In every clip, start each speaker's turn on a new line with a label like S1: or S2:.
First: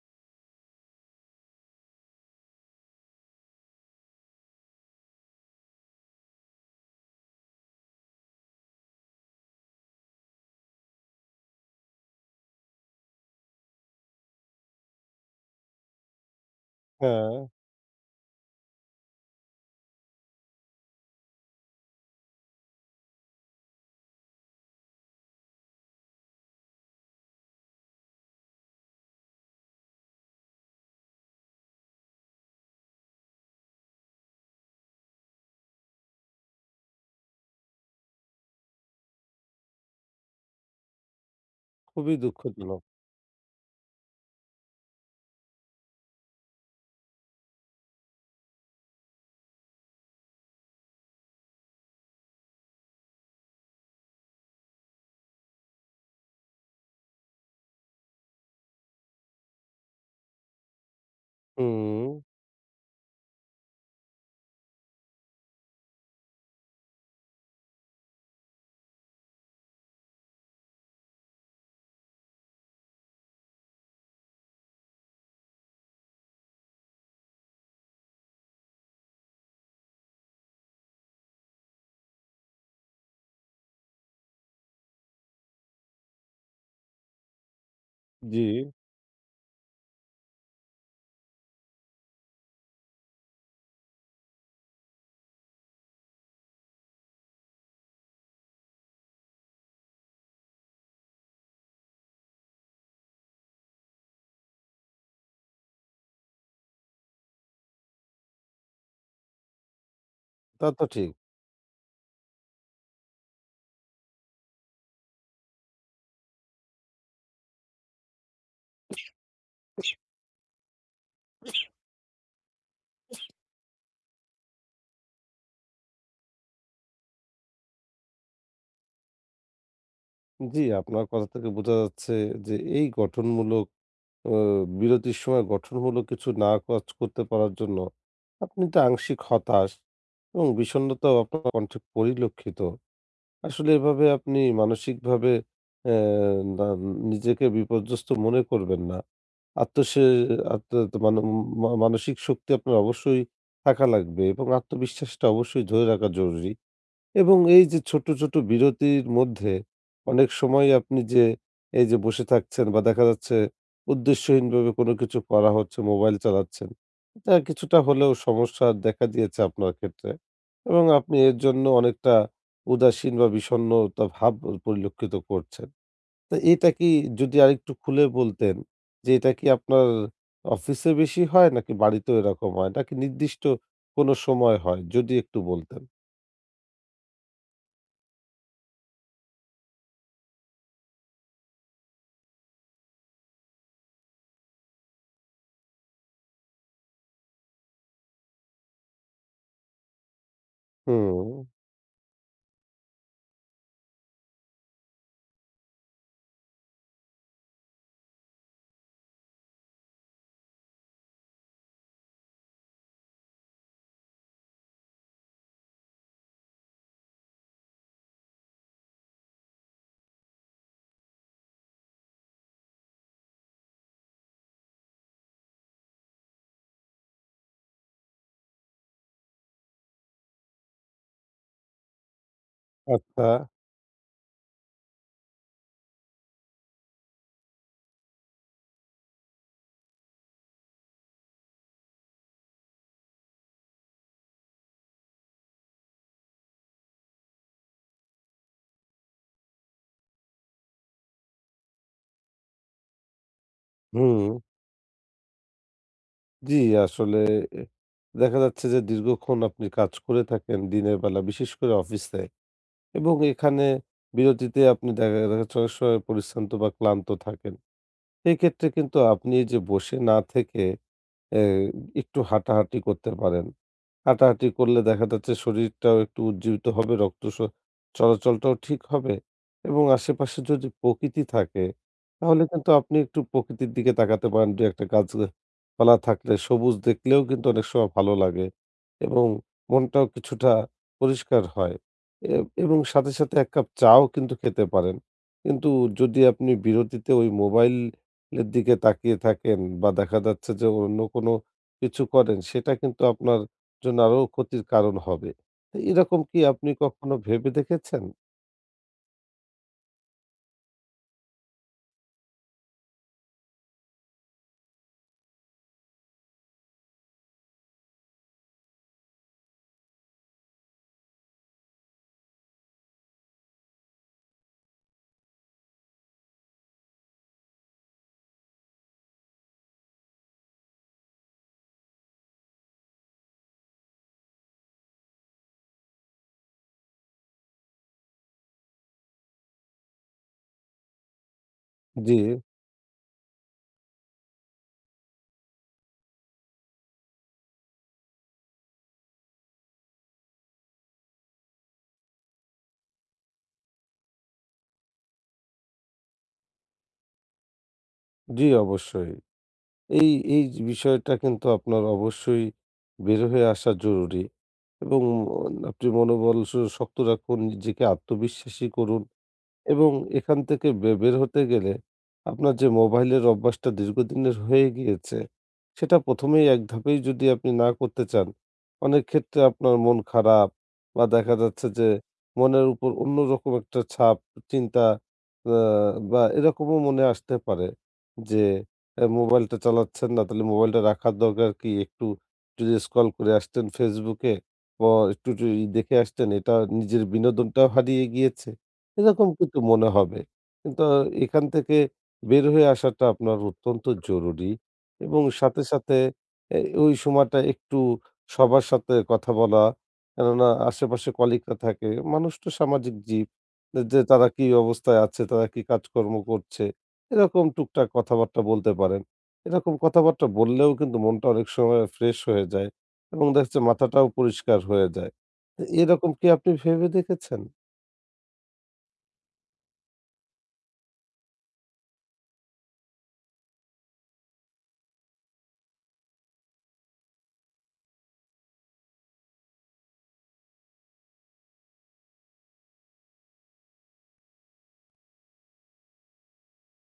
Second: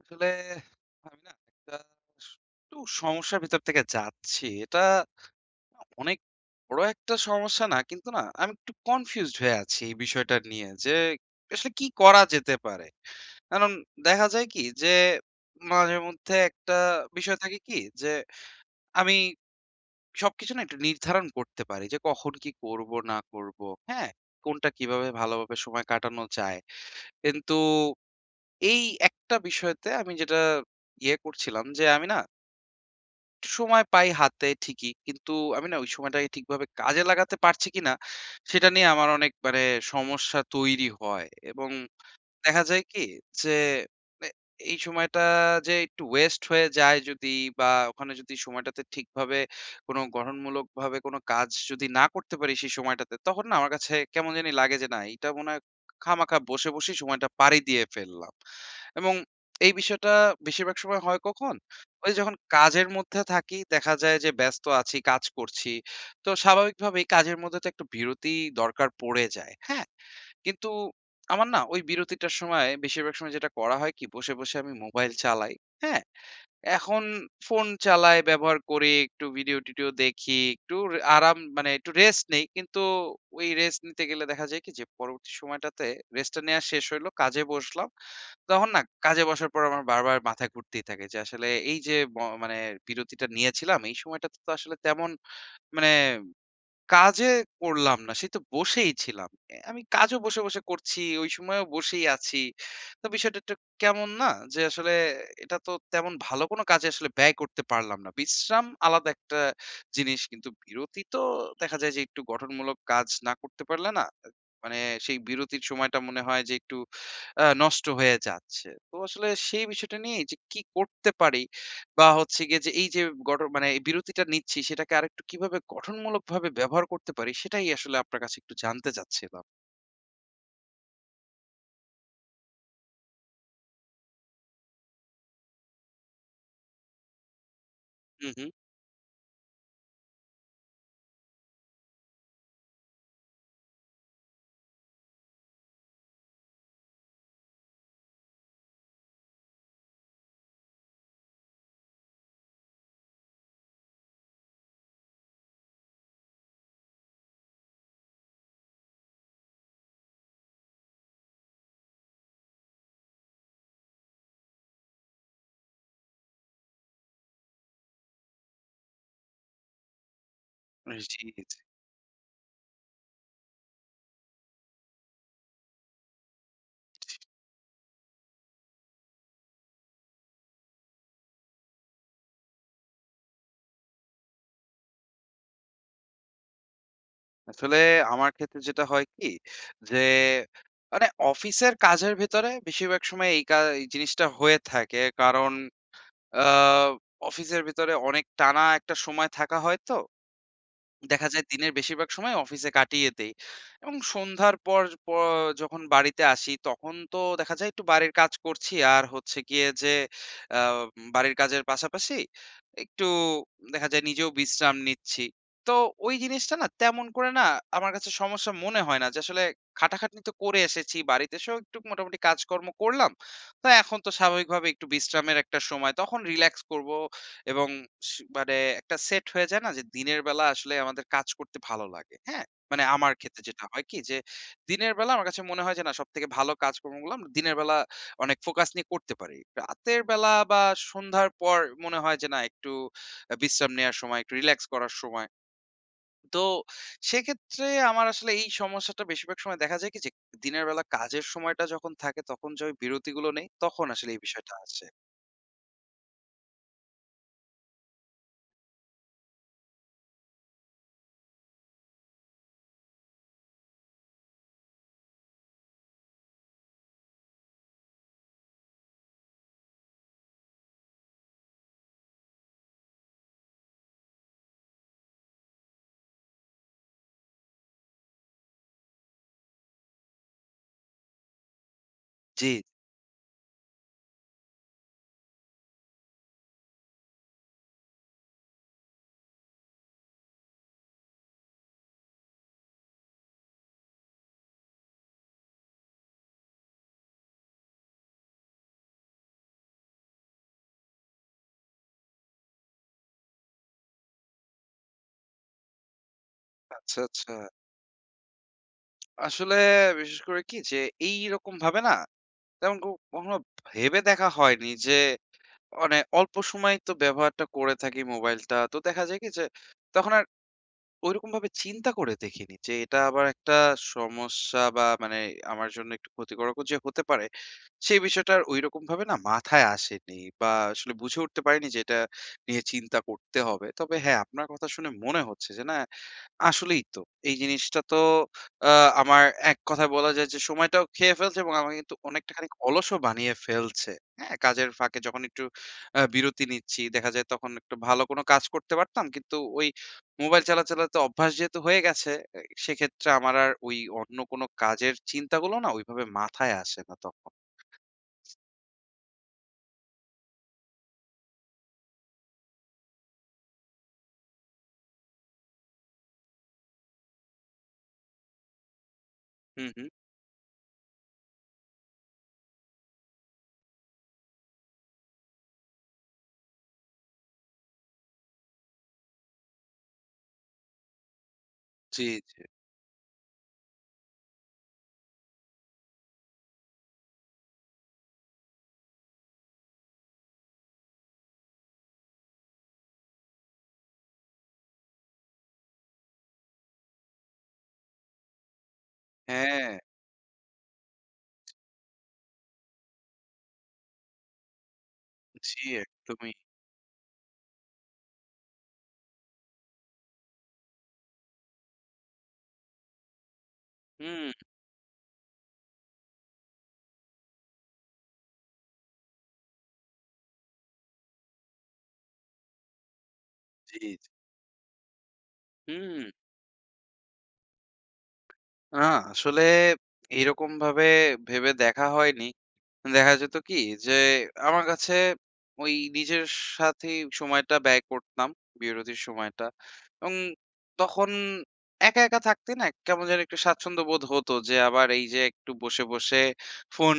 S1: আসলে আমি না একটু সমস্যার ভিতর থেকে যাচ্ছি। এটা অনেক বড় একটা সমস্যা না। কিন্তু না আমি একটু কনফিউজড হয়ে আছি এই বিষয়টা নিয়ে যে আসলে কি করা যেতে পারে? কারণ দেখা যায় কি যে মাঝেমধ্যে একটা
S2: হ্যাঁ,
S1: বিষয় থাকে কি যে আমি সবকিছু না একটু নির্ধারণ করতে পারি যে কখন কি করব না করব। হ্যাঁ? কোনটা কিভাবে ভালোভাবে সময় কাটানো যায়। কিন্তু এই একটা বিষয়তে আমি যেটা করছিলাম যে, আমি না একটু সময় পাই হাতে ঠিকই। কিন্তু আমি না ওই সময়টাকে ঠিকভাবে কাজে লাগাতে পারছি কিনা, সেটা নিয়ে আমার অনেক মানে সমস্যা তৈরি হয়, এবং
S2: খুবই
S1: দেখা
S2: দুঃখজনক।
S1: যায় কি যে মানে এই সময়টা যে একটু ওয়েস্ট হয়ে যায় যদি, বা ওখানে যদি সময়টাতে ঠিকভাবে কোনো গঠনমূলক ভাবে কোনো কাজ যদি না করতে পারি সেই সময়টাতে, তখন না আমার কাছে কেমন জানি লাগে যে না, এটা মনে হয় খামাখা বসে বসে সময়টা পাড়ি দিয়ে ফেললাম। এবং এই বিষয়টা বেশিরভাগ সময় হয় কখন,
S2: হুম,
S1: ওই যখন কাজের মধ্যে থাকি, দেখা যায় যে ব্যস্ত আছি, কাজ করছি, তো স্বাভাবিকভাবেই কাজের মধ্যে তো একটু বিরতি দরকার পড়ে যায়, হ্যাঁ। কিন্তু আমার না ওই বিরতিটার সময় বেশিরভাগ সময় যেটা করা হয় কি, বসে, বসে আমি মোবাইল চালাই। হ্যাঁ? এখন ফোন চালাই, ব্যবহার করি, একটু ভিডিও-টিডিও দেখি, একটু আরাম মানে একটু রেস্ট নেই। কিন্তু ওই রেস্ট নিতে গেলে দেখা যায় কি যে পরবর্তী সময়টাতে, রেস্টটা নেয়া শেষ হইলো, কাজে বসলাম।
S2: জি,
S1: তখন না কাজে বসার পর আমার বারবার মাথা ঘুরতেই থাকে যে আসলে এই যে মানে বিরতিটা নিয়েছিলাম এই সময়টাতে, তো আসলে তেমন মানে কাজে করলাম না। সে তো বসেই ছিলাম। আমি কাজও বসে, বসে করছি। ওই সময়ও বসেই আছি। তো বিষয়টা একটু কেমন না? যে আসলে এটা তো তেমন ভালো কোনো কাজে আসলে ব্যয় করতে পারলাম না। বিশ্রাম আলাদা একটা জিনিস। কিন্তু
S2: তা তো
S1: বিরতি
S2: ঠিক।
S1: তো দেখা যায় যে একটু গঠনমূলক কাজ না করতে পারলে না, মানে সেই বিরতির সময়টা মনে হয় যে একটু নষ্ট হয়ে যাচ্ছে। তো আসলে সেই বিষয়টা নিয়ে যে কি করতে পারি, বা হচ্ছে গিয়ে যে এই যে মানে এই বিরতিটা নিচ্ছি, সেটাকে আরেকটু কিভাবে গঠনমূলকভাবে ব্যবহার করতে পারি, সেটাই আসলে আপনার কাছে একটু জানতে চাচ্ছিলাম।
S2: জি, আপনার কথা থেকে বোঝা যাচ্ছে যে এই গঠনমূলক অ বিরতির সময় গঠনমূলক কিছু না কাজ করতে পারার জন্য
S1: হুম, হুম।
S2: আপনি তো আংশিক হতাশ এবং বিষণ্ণতাও আপনার কণ্ঠে পরিলক্ষিত। আসলে এভাবে আপনি মানসিকভাবে অ্যা না নিজেকে বিপর্যস্ত মনে করবেন না। আত্মসে আত্ম মানে মা মানসিক শক্তি আপনার অবশ্যই থাকা লাগবে এবং আত্মবিশ্বাসটা অবশ্যই ধরে রাখা জরুরি। এবং এই যে ছোট, ছোট বিরতির মধ্যে অনেক সময় আপনি যে এই যে বসে থাকছেন বা দেখা যাচ্ছে উদ্দেশ্যহীনভাবে কোনো কিছু করা হচ্ছে, মোবাইল চালাচ্ছেন। এটা কিছুটা হলেও সমস্যা দেখা দিয়েছে আপনার ক্ষেত্রে এবং আপনি
S1: জি,
S2: এর
S1: জি।
S2: জন্য অনেকটা উদাসীন বা বিষণ্ণতা ভাব পরিলক্ষিত করছেন। তো এটা কি যদি আরেকটু খুলে বলতেন যে এটা কি আপনার অফিসে বেশি হয় নাকি বাড়িতেও এরকম হয়? নাকি নির্দিষ্ট কোনো সময় হয়? যদি একটু বলতেন।
S1: আসলে আমার ক্ষেত্রে যেটা হয় কি যে, মানে অফিসের কাজের ভেতরে বেশিরভাগ সময় এই জিনিসটা হয়ে থাকে। কারণ আ অফিসের ভিতরে অনেক টানা একটা সময় থাকা হয় তো।
S2: হুম।
S1: দেখা যায় দিনের বেশিরভাগ সময় অফিসে কাটিয়ে দেই। এবং সন্ধ্যার পর যখন বাড়িতে আসি, তখন তো দেখা যায় একটু বাড়ির কাজ করছি। আর হচ্ছে গিয়ে যে আ বাড়ির কাজের পাশাপাশি একটু দেখা যায় নিজেও বিশ্রাম নিচ্ছি। তো ওই জিনিসটা না তেমন করে না আমার কাছে সমস্যা মনে হয় না, যে আসলে খাটাখাটনি তো করে এসেছি, বাড়িতে এসেও একটু মোটামুটি কাজকর্ম করলাম, তো এখন তো স্বাভাবিকভাবে একটু বিশ্রামের একটা সময়, তখন রিল্যাক্স করব। এবং স মানে একটা সেট হয়ে যায় না যে দিনের বেলা আসলে আমাদের কাজ করতে ভালো লাগে। হ্যাঁ? মানে আমার
S2: আচ্ছা,
S1: ক্ষেত্রে যেটা হয় কি যে, দিনের বেলা আমার কাছে মনে হয় যে না, সবথেকে ভালো কাজকর্মগুলো আমরা দিনের বেলা অনেক ফোকাস নিয়ে করতে পারি। রাতের বেলা বা সন্ধ্যার পর মনে হয় যে না একটু বিশ্রাম নেয়ার সময়, একটু রিল্যাক্স করার সময়। তো সেক্ষেত্রে আমার আসলে এই সমস্যাটা বেশিরভাগ সময় দেখা যায় কি যে, দিনের বেলা কাজের সময়টা যখন থাকে, তখন যে ওই বিরতিগুলো নেই, তখন আসলে এই
S2: হুম।
S1: বিষয়টা আসে।
S2: জি, আসলে এ দেখা যাচ্ছে যে দীর্ঘক্ষণ আপনি কাজ করে থাকেন দিনের বেলা, বিশেষ করে অফিসে এবং এখানে বিরতিতে আপনি দেখা দেখা যাচ্ছে অনেক সময় পরিশ্রান্ত বা ক্লান্ত থাকেন। এক্ষেত্রে কিন্তু আপনি এই যে বসে না থেকে এ একটু হাঁটাহাঁটি করতে পারেন। হাঁটাহাঁটি করলে দেখা যাচ্ছে শরীরটাও একটু উজ্জীবিত হবে, রক্ত স চলাচলটাও ঠিক হবে এবং আশেপাশে যদি প্রকৃতি থাকে তাহলে
S1: জি।
S2: কিন্তু আপনি একটু প্রকৃতির দিকে তাকাতে পারেন। ২-১ টা গাছপালা থাকলে সবুজ দেখলেও কিন্তু অনেক সময় ভালো লাগে এবং মনটাও কিছুটা পরিষ্কার হয়। এ এবং সাথে, সাথে ১ কাপ চাও কিন্তু খেতে পারেন। কিন্তু যদি আপনি বিরতিতে ওই মোবাইল এর দিকে তাকিয়ে থাকেন বা দেখা যাচ্ছে যে অন্য কোনো কিছু করেন সেটা কিন্তু আপনার জন্য আরো ক্ষতির কারণ হবে। তো এরকম কি আপনি
S1: আচ্ছা,
S2: কখনো
S1: আচ্ছা।
S2: ভেবে দেখেছেন?
S1: আসলে বিশেষ করে কি যে, এইরকম ভাবে না তেমন কখনো ভেবে দেখা হয়নি যে, মানে অল্প সময় তো ব্যবহারটা করে থাকি মোবাইলটা। তো দেখা যায় কি যে তখন আর ঐরকমভাবে চিন্তা করে দেখিনি যে এটা আবার একটা সমস্যা, বা মানে আমার জন্য একটু ক্ষতিকারকও যে হতে পারে, সেই বিষয়টা আর ঐরকমভাবে না মাথায় আসেনি, বা আসলে বুঝে উঠতে পারিনি যে এটা নিয়ে চিন্তা করতে হবে। তবে হ্যাঁ, আপনার কথা শুনে মনে হচ্ছে যে না, আসলেই তো। এই জিনিসটা তো আ আমার, এক কথায় বলা যায় যে সময়টাও খেয়ে ফেলছে, এবং আমাকে কিন্তু
S2: জি,
S1: অনেকটা খানিক অলসও বানিয়ে ফেলছে। হ্যাঁ? কাজের ফাঁকে যখন একটু বিরতি নিচ্ছি, দেখা যায় তখন একটু ভালো কোনো কাজ করতে পারতাম। কিন্তু ওই মোবাইল চালাতে অভ্যাস যেহেতু হয়ে গেছে, এ সেক্ষেত্রে আমার আর ওই অন্য কোনো কাজের চিন্তাগুলো না ওইভাবে মাথায় আসে না তখন।
S2: জি অবশ্যই। এই এই বিষয়টা কিন্তু আপনার অবশ্যই বের হয়ে আসা জরুরি এবং আপনি মনোবল স শক্ত রাখুন, নিজেকে আত্মবিশ্বাসী করুন।
S1: হুম, হুম।
S2: এবং এখান থেকে বের হতে গেলে আপনার যে মোবাইলের অভ্যাসটা দীর্ঘদিনের হয়ে গিয়েছে, সেটা ১ম এই এক ধাপেই যদি আপনি না করতে চান, অনেক ক্ষেত্রে আপনার মন খারাপ বা দেখা যাচ্ছে যে
S1: জি, জি।
S2: মনের উপর অন্যরকম একটা ছাপ, চিন্তা আ বা এরকমও মনে আসতে পারে যে এ মোবাইলটা চালাচ্ছেন না, তাহলে মোবাইলটা রাখার দরকার কি? একটু যদি স্ক্রল করে আসতেন Facebook এ বা একটু যদি দেখে আসতেন, এটা নিজের বিনোদনটাও হারিয়ে গিয়েছে। এরকম কিন্তু
S1: হ্যাঁ,
S2: মনে হবে। কিন্তু এখান থেকে বের হয়ে আসাটা আপনার অত্যন্ত জরুরি এবং সাথে,
S1: জি
S2: সাথে
S1: একদমই।
S2: এ ওই সময়টা একটু সবার সাথে কথা বলা। কেননা আশেপাশে কলিগরা থাকে। মানুষ তো সামাজিক জীব। যে
S1: হুম,
S2: তারা কি অবস্থায় আছে, তারা কি কাজকর্ম করছে, এরকম টুকটাক কথাবার্তা বলতে পারেন। এরকম কথাবার্তা বললেও কিন্তু মনটা অনেক সময় ফ্রেশ হয়ে যায় এবং দেখা যাচ্ছে
S1: জি,
S2: মাথাটাও
S1: জি।
S2: পরিষ্কার হয়ে যায়। তো
S1: হুম।
S2: এরকম কি আপনি ভেবে দেখেছেন?
S1: না, আসলে এইরকমভাবে ভেবে দেখা হয়নি। দেখা যেত কি যে আমার কাছে ওই নিজের সাথেই সময়টা ব্যয় করতাম, বিরতির সময়টা। এবং তখন একা একা থাকতে না কেমন যেন একটু স্বাচ্ছন্দ্য বোধ হতো, যে আবার এই যে একটু বসে বসে ফোন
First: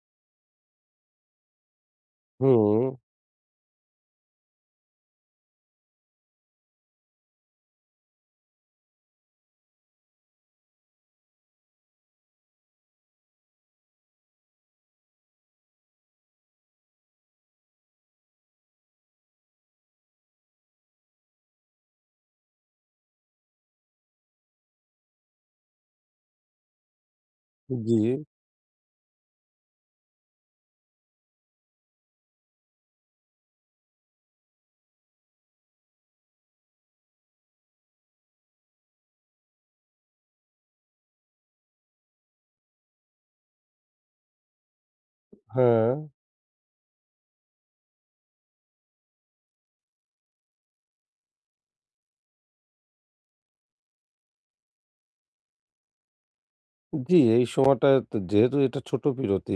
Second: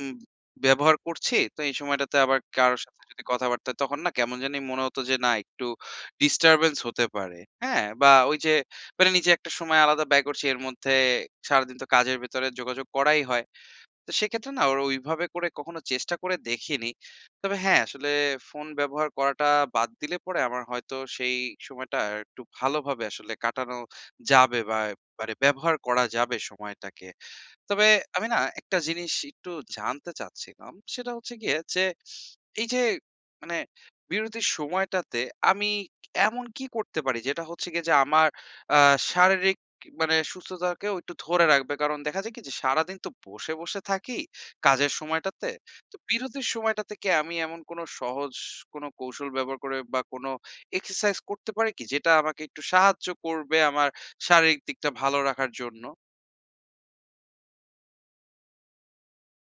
S1: উম, ব্যবহার করছি, তো এই সময়টাতে আবার কারোর
S2: হুম।
S1: সাথে যদি কথাবার্তা, তখন না কেমন জানি মনে হতো যে না, একটু ডিস্টারবেন্স হতে পারে। হ্যাঁ, বা ওই যে মানে নিজে একটা সময় আলাদা ব্যয় করছি এর মধ্যে, সারাদিন তো কাজের ভেতরে যোগাযোগ করাই হয়, তো সেক্ষেত্রে না ওইভাবে করে কখনো চেষ্টা করে দেখিনি। তবে হ্যাঁ, আসলে ফোন ব্যবহার করাটা বাদ দিলে পরে আমার হয়তো সেই সময়টা একটু ভালোভাবে আসলে কাটানো যাবে, বা মানে ব্যবহার করা যাবে সময়টাকে। তবে
S2: জি,
S1: আমি না একটা জিনিস একটু জানতে চাচ্ছিলাম। সেটা হচ্ছে গিয়ে যে, এই যে মানে বিরতির সময়টাতে আমি এমন কি করতে পারি, যেটা হচ্ছে গিয়ে যে আমার আ শারীরিক মানে সুস্থতাকেও একটু ধরে রাখবে? কারণ দেখা যায় কি যে সারাদিন তো বসে, বসে থাকি কাজের সময়টাতে।
S2: হ্যাঁ।
S1: তো বিরতির সময়টাতে কি আমি এমন কোনো সহজ কোনো কৌশল ব্যবহার করে, বা কোনো এক্সারসাইজ করতে পারি কি? যেটা আমাকে একটু সাহায্য করবে আমার শারীরিক দিকটা ভালো রাখার জন্য?
S2: জি, এই সময়টা তো যেহেতু এটা ছোট বিরতি,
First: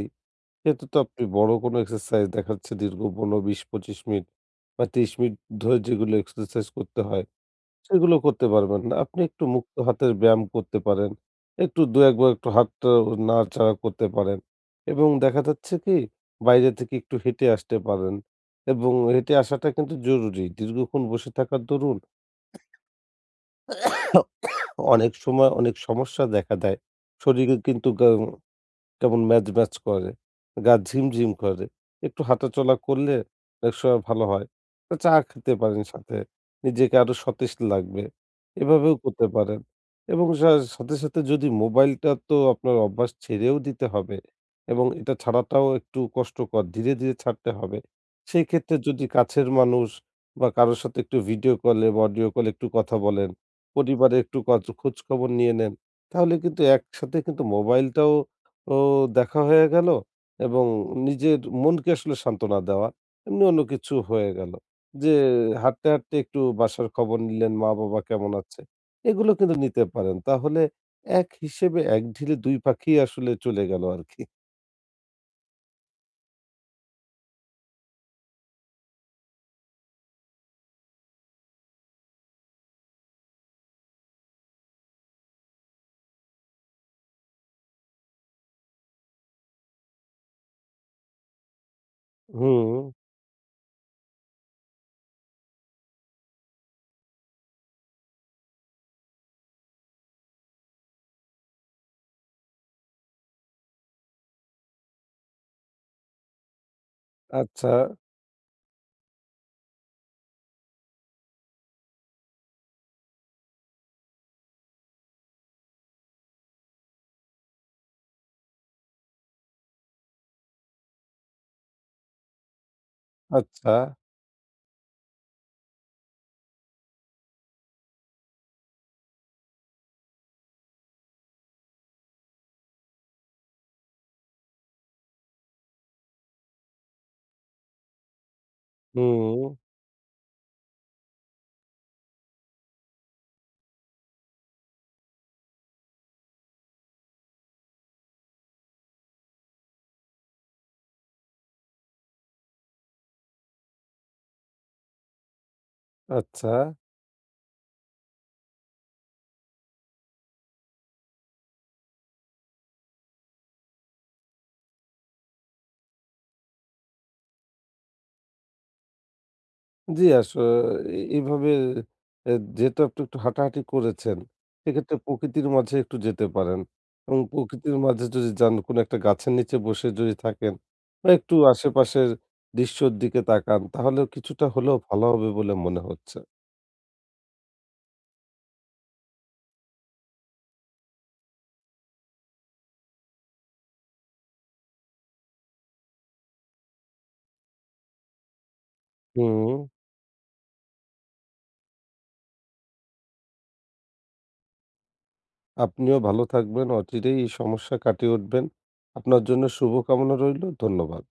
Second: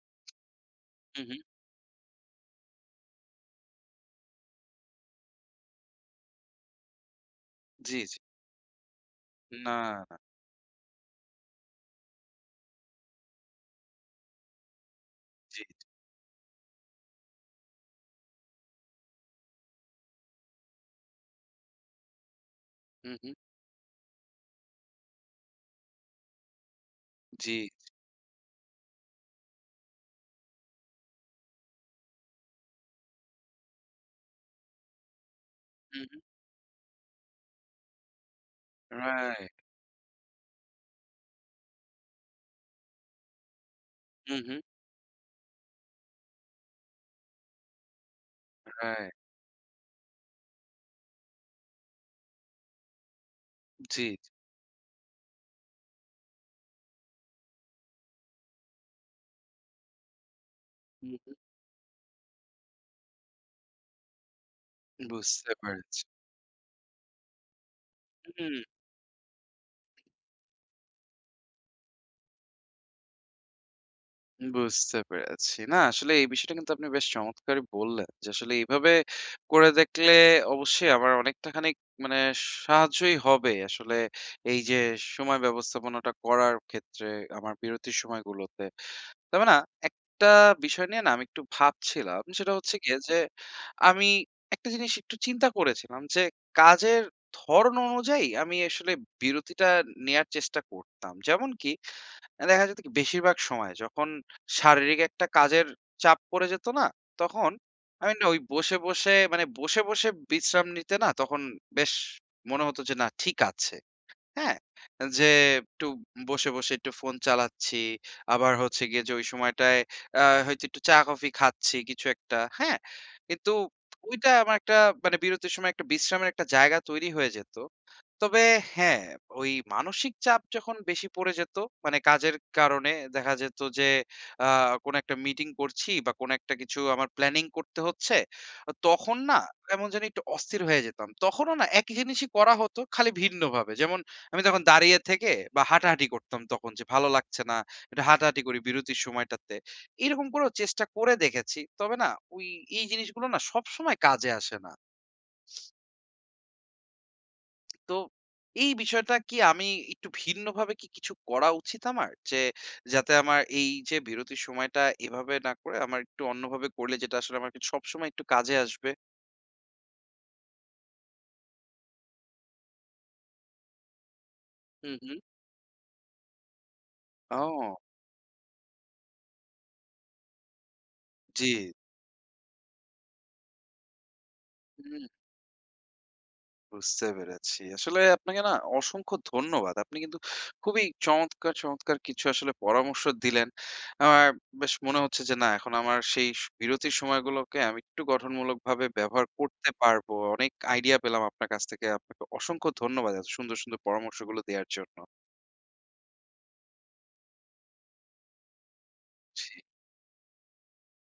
S2: সেহেতু তো আপনি
S1: হু, হু।
S2: বড় কোনো এক্সারসাইজ দেখা যাচ্ছে দীর্ঘ ১৫, ২০, ২৫ মিনিট বা ৩০ মিনিট ধরে যেগুলো এক্সারসাইজ করতে হয়,
S1: জি,
S2: সেগুলো
S1: জি।
S2: করতে পারবেন না। আপনি একটু মুক্ত
S1: না,
S2: হাতের
S1: না।
S2: ব্যায়াম করতে পারেন। একটু ২-১ বার একটু হাতটা নাড়াচাড়া করতে পারেন এবং দেখা
S1: জি,
S2: যাচ্ছে কি বাইরে থেকে একটু হেঁটে আসতে পারেন এবং হেঁটে আসাটা কিন্তু জরুরি। দীর্ঘক্ষণ বসে থাকার দরুন
S1: হুম, হুম।
S2: অনেক সময় অনেক সমস্যা দেখা দেয়। শরীরে
S1: জি,
S2: কিন্তু গা কেমন ম্যাজ, ম্যাজ করে। গা ঝিমঝিম করে। একটু হাঁটাচলা করলে অনেক সময় ভালো হয়। তো চা খেতে পারেন
S1: হুম,
S2: সাথে।
S1: হুম।
S2: নিজেকে আরো সতেজ লাগবে। এভাবেও করতে
S1: রাইট,
S2: পারেন এবং সাথে, সাথে যদি মোবাইলটা তো আপনার অভ্যাস ছেড়েও দিতে হবে
S1: হুম, হুম।
S2: এবং এটা ছাড়াটাও একটু কষ্টকর। ধীরে, ধীরে ছাড়তে হবে। সেই ক্ষেত্রে যদি
S1: রাইট।
S2: কাছের মানুষ বা কারো সাথে একটু ভিডিও কলে বা অডিও কলে একটু কথা বলেন,
S1: জি,
S2: পরিবারে
S1: জি।
S2: একটু খোঁজখবর নিয়ে নেন। তাহলে কিন্তু একসাথে কিন্তু মোবাইলটাও তো দেখা হয়ে গেল এবং
S1: হুম, হুম।
S2: নিজের মনকে আসলে সান্ত্বনা দেওয়া। এমনি অন্য কিছু হয়ে গেল। যে
S1: বুঝতে
S2: হাঁটতে,
S1: পেরেছি।
S2: হাঁটতে একটু বাসার খবর নিলেন, মা-বাবা কেমন
S1: হুম,
S2: আছে? এগুলো কিন্তু নিতে পারেন। তাহলে এক হিসেবে এক ঢিলে ২ পাখি আসলে চলে গেল আরকি।
S1: বুঝতে পেরেছি। না আসলে এই বিষয়টা কিন্তু আপনি বেশ চমৎকারই বললেন, যে আসলে এইভাবে করে দেখলে অবশ্যই আমার অনেকটা খানিক মানে সাহায্যই হবে আসলে, এই যে সময় ব্যবস্থাপনাটা করার ক্ষেত্রে, আমার বিরতির সময়গুলোতে। তবে না একটা বিষয় নিয়ে না আমি একটু ভাবছিলাম। সেটা হচ্ছে
S2: হুম,
S1: গিয়ে যে, আমি একটা জিনিস একটু চিন্তা করেছিলাম যে কাজের ধরন অনুযায়ী আমি আসলে বিরতিটা নেয়ার চেষ্টা করতাম। যেমন কি দেখা যেত কি, বেশিরভাগ সময় যখন শারীরিক একটা কাজের চাপ পড়ে যেত না? তখন
S2: আচ্ছা,
S1: আমি না ওই বসে, বসে মানে বসে, বসে বিশ্রাম নিতে না, তখন বেশ মনে হতো যে না ঠিক আছে। হ্যাঁ, যে একটু বসে, বসে একটু ফোন চালাচ্ছি। আবার হচ্ছে গিয়ে যে ওই সময়টায় হয়তো একটু চা-কফি খাচ্ছি কিছু একটা। হ্যাঁ? কিন্তু
S2: আচ্ছা,
S1: ওইটা আমার একটা মানে বিরতির সময় একটা বিশ্রামের একটা জায়গা তৈরি হয়ে যেত। তবে হ্যাঁ, ওই মানসিক চাপ যখন বেশি পড়ে যেত, মানে কাজের কারণে দেখা যেত যে আ কোনো একটা মিটিং করছি, বা কোনো একটা কিছু আমার প্ল্যানিং করতে হচ্ছে, তখন
S2: হুম,
S1: না কেমন জানি একটু অস্থির হয়ে যেতাম। তখনও না একই জিনিসই করা হতো, খালি ভিন্নভাবে। যেমন আমি তখন দাঁড়িয়ে থেকে বা হাঁটাহাঁটি করতাম, তখন যে ভালো লাগছে না, একটু হাঁটাহাঁটি করি বিরতির সময়টাতে। এরকম করেও চেষ্টা করে দেখেছি। তবে না ওই এই জিনিসগুলো না সবসময় কাজে আসে না।
S2: আচ্ছা।
S1: তো এই বিষয়টা কি আমি একটু ভিন্নভাবে কি কিছু করা উচিত আমার? যে, যাতে আমার এই যে বিরতির সময়টা এভাবে না করে, আমার একটু অন্যভাবে করলে যেটা আসলে আমাকে সবসময় একটু কাজে আসবে।
S2: জি, এভাবে যেহেতু আপনি একটু হাঁটাহাঁটি করেছেন,
S1: হুম,
S2: সেক্ষেত্রে
S1: হুম।
S2: প্রকৃতির মাঝে একটু যেতে পারেন এবং প্রকৃতির
S1: ও
S2: মাঝে যদি যান, কোনো একটা গাছের নিচে বসে যদি থাকেন বা একটু
S1: জি।
S2: আশেপাশের দৃশ্যর দিকে তাকান, তাহলে কিছুটা হলেও ভালো হবে বলে মনে হচ্ছে।
S1: বুঝতে পেরেছি। আসলে আপনাকে না অসংখ্য ধন্যবাদ। আপনি কিন্তু খুবই চমৎকার, চমৎকার কিছু আসলে পরামর্শ দিলেন। আমার বেশ মনে হচ্ছে যে না এখন আমার সেই বিরতির সময়গুলোকে আমি একটু গঠনমূলকভাবে ব্যবহার
S2: হুম,
S1: করতে পারবো। অনেক আইডিয়া পেলাম আপনার কাছ থেকে। আপনাকে অসংখ্য ধন্যবাদ এত সুন্দর, সুন্দর পরামর্শগুলো দেয়ার জন্য।
S2: আপনিও ভালো থাকবেন, অচিরেই এই সমস্যা কাটিয়ে উঠবেন। আপনার জন্য
S1: জি।
S2: শুভকামনা রইলো। ধন্যবাদ।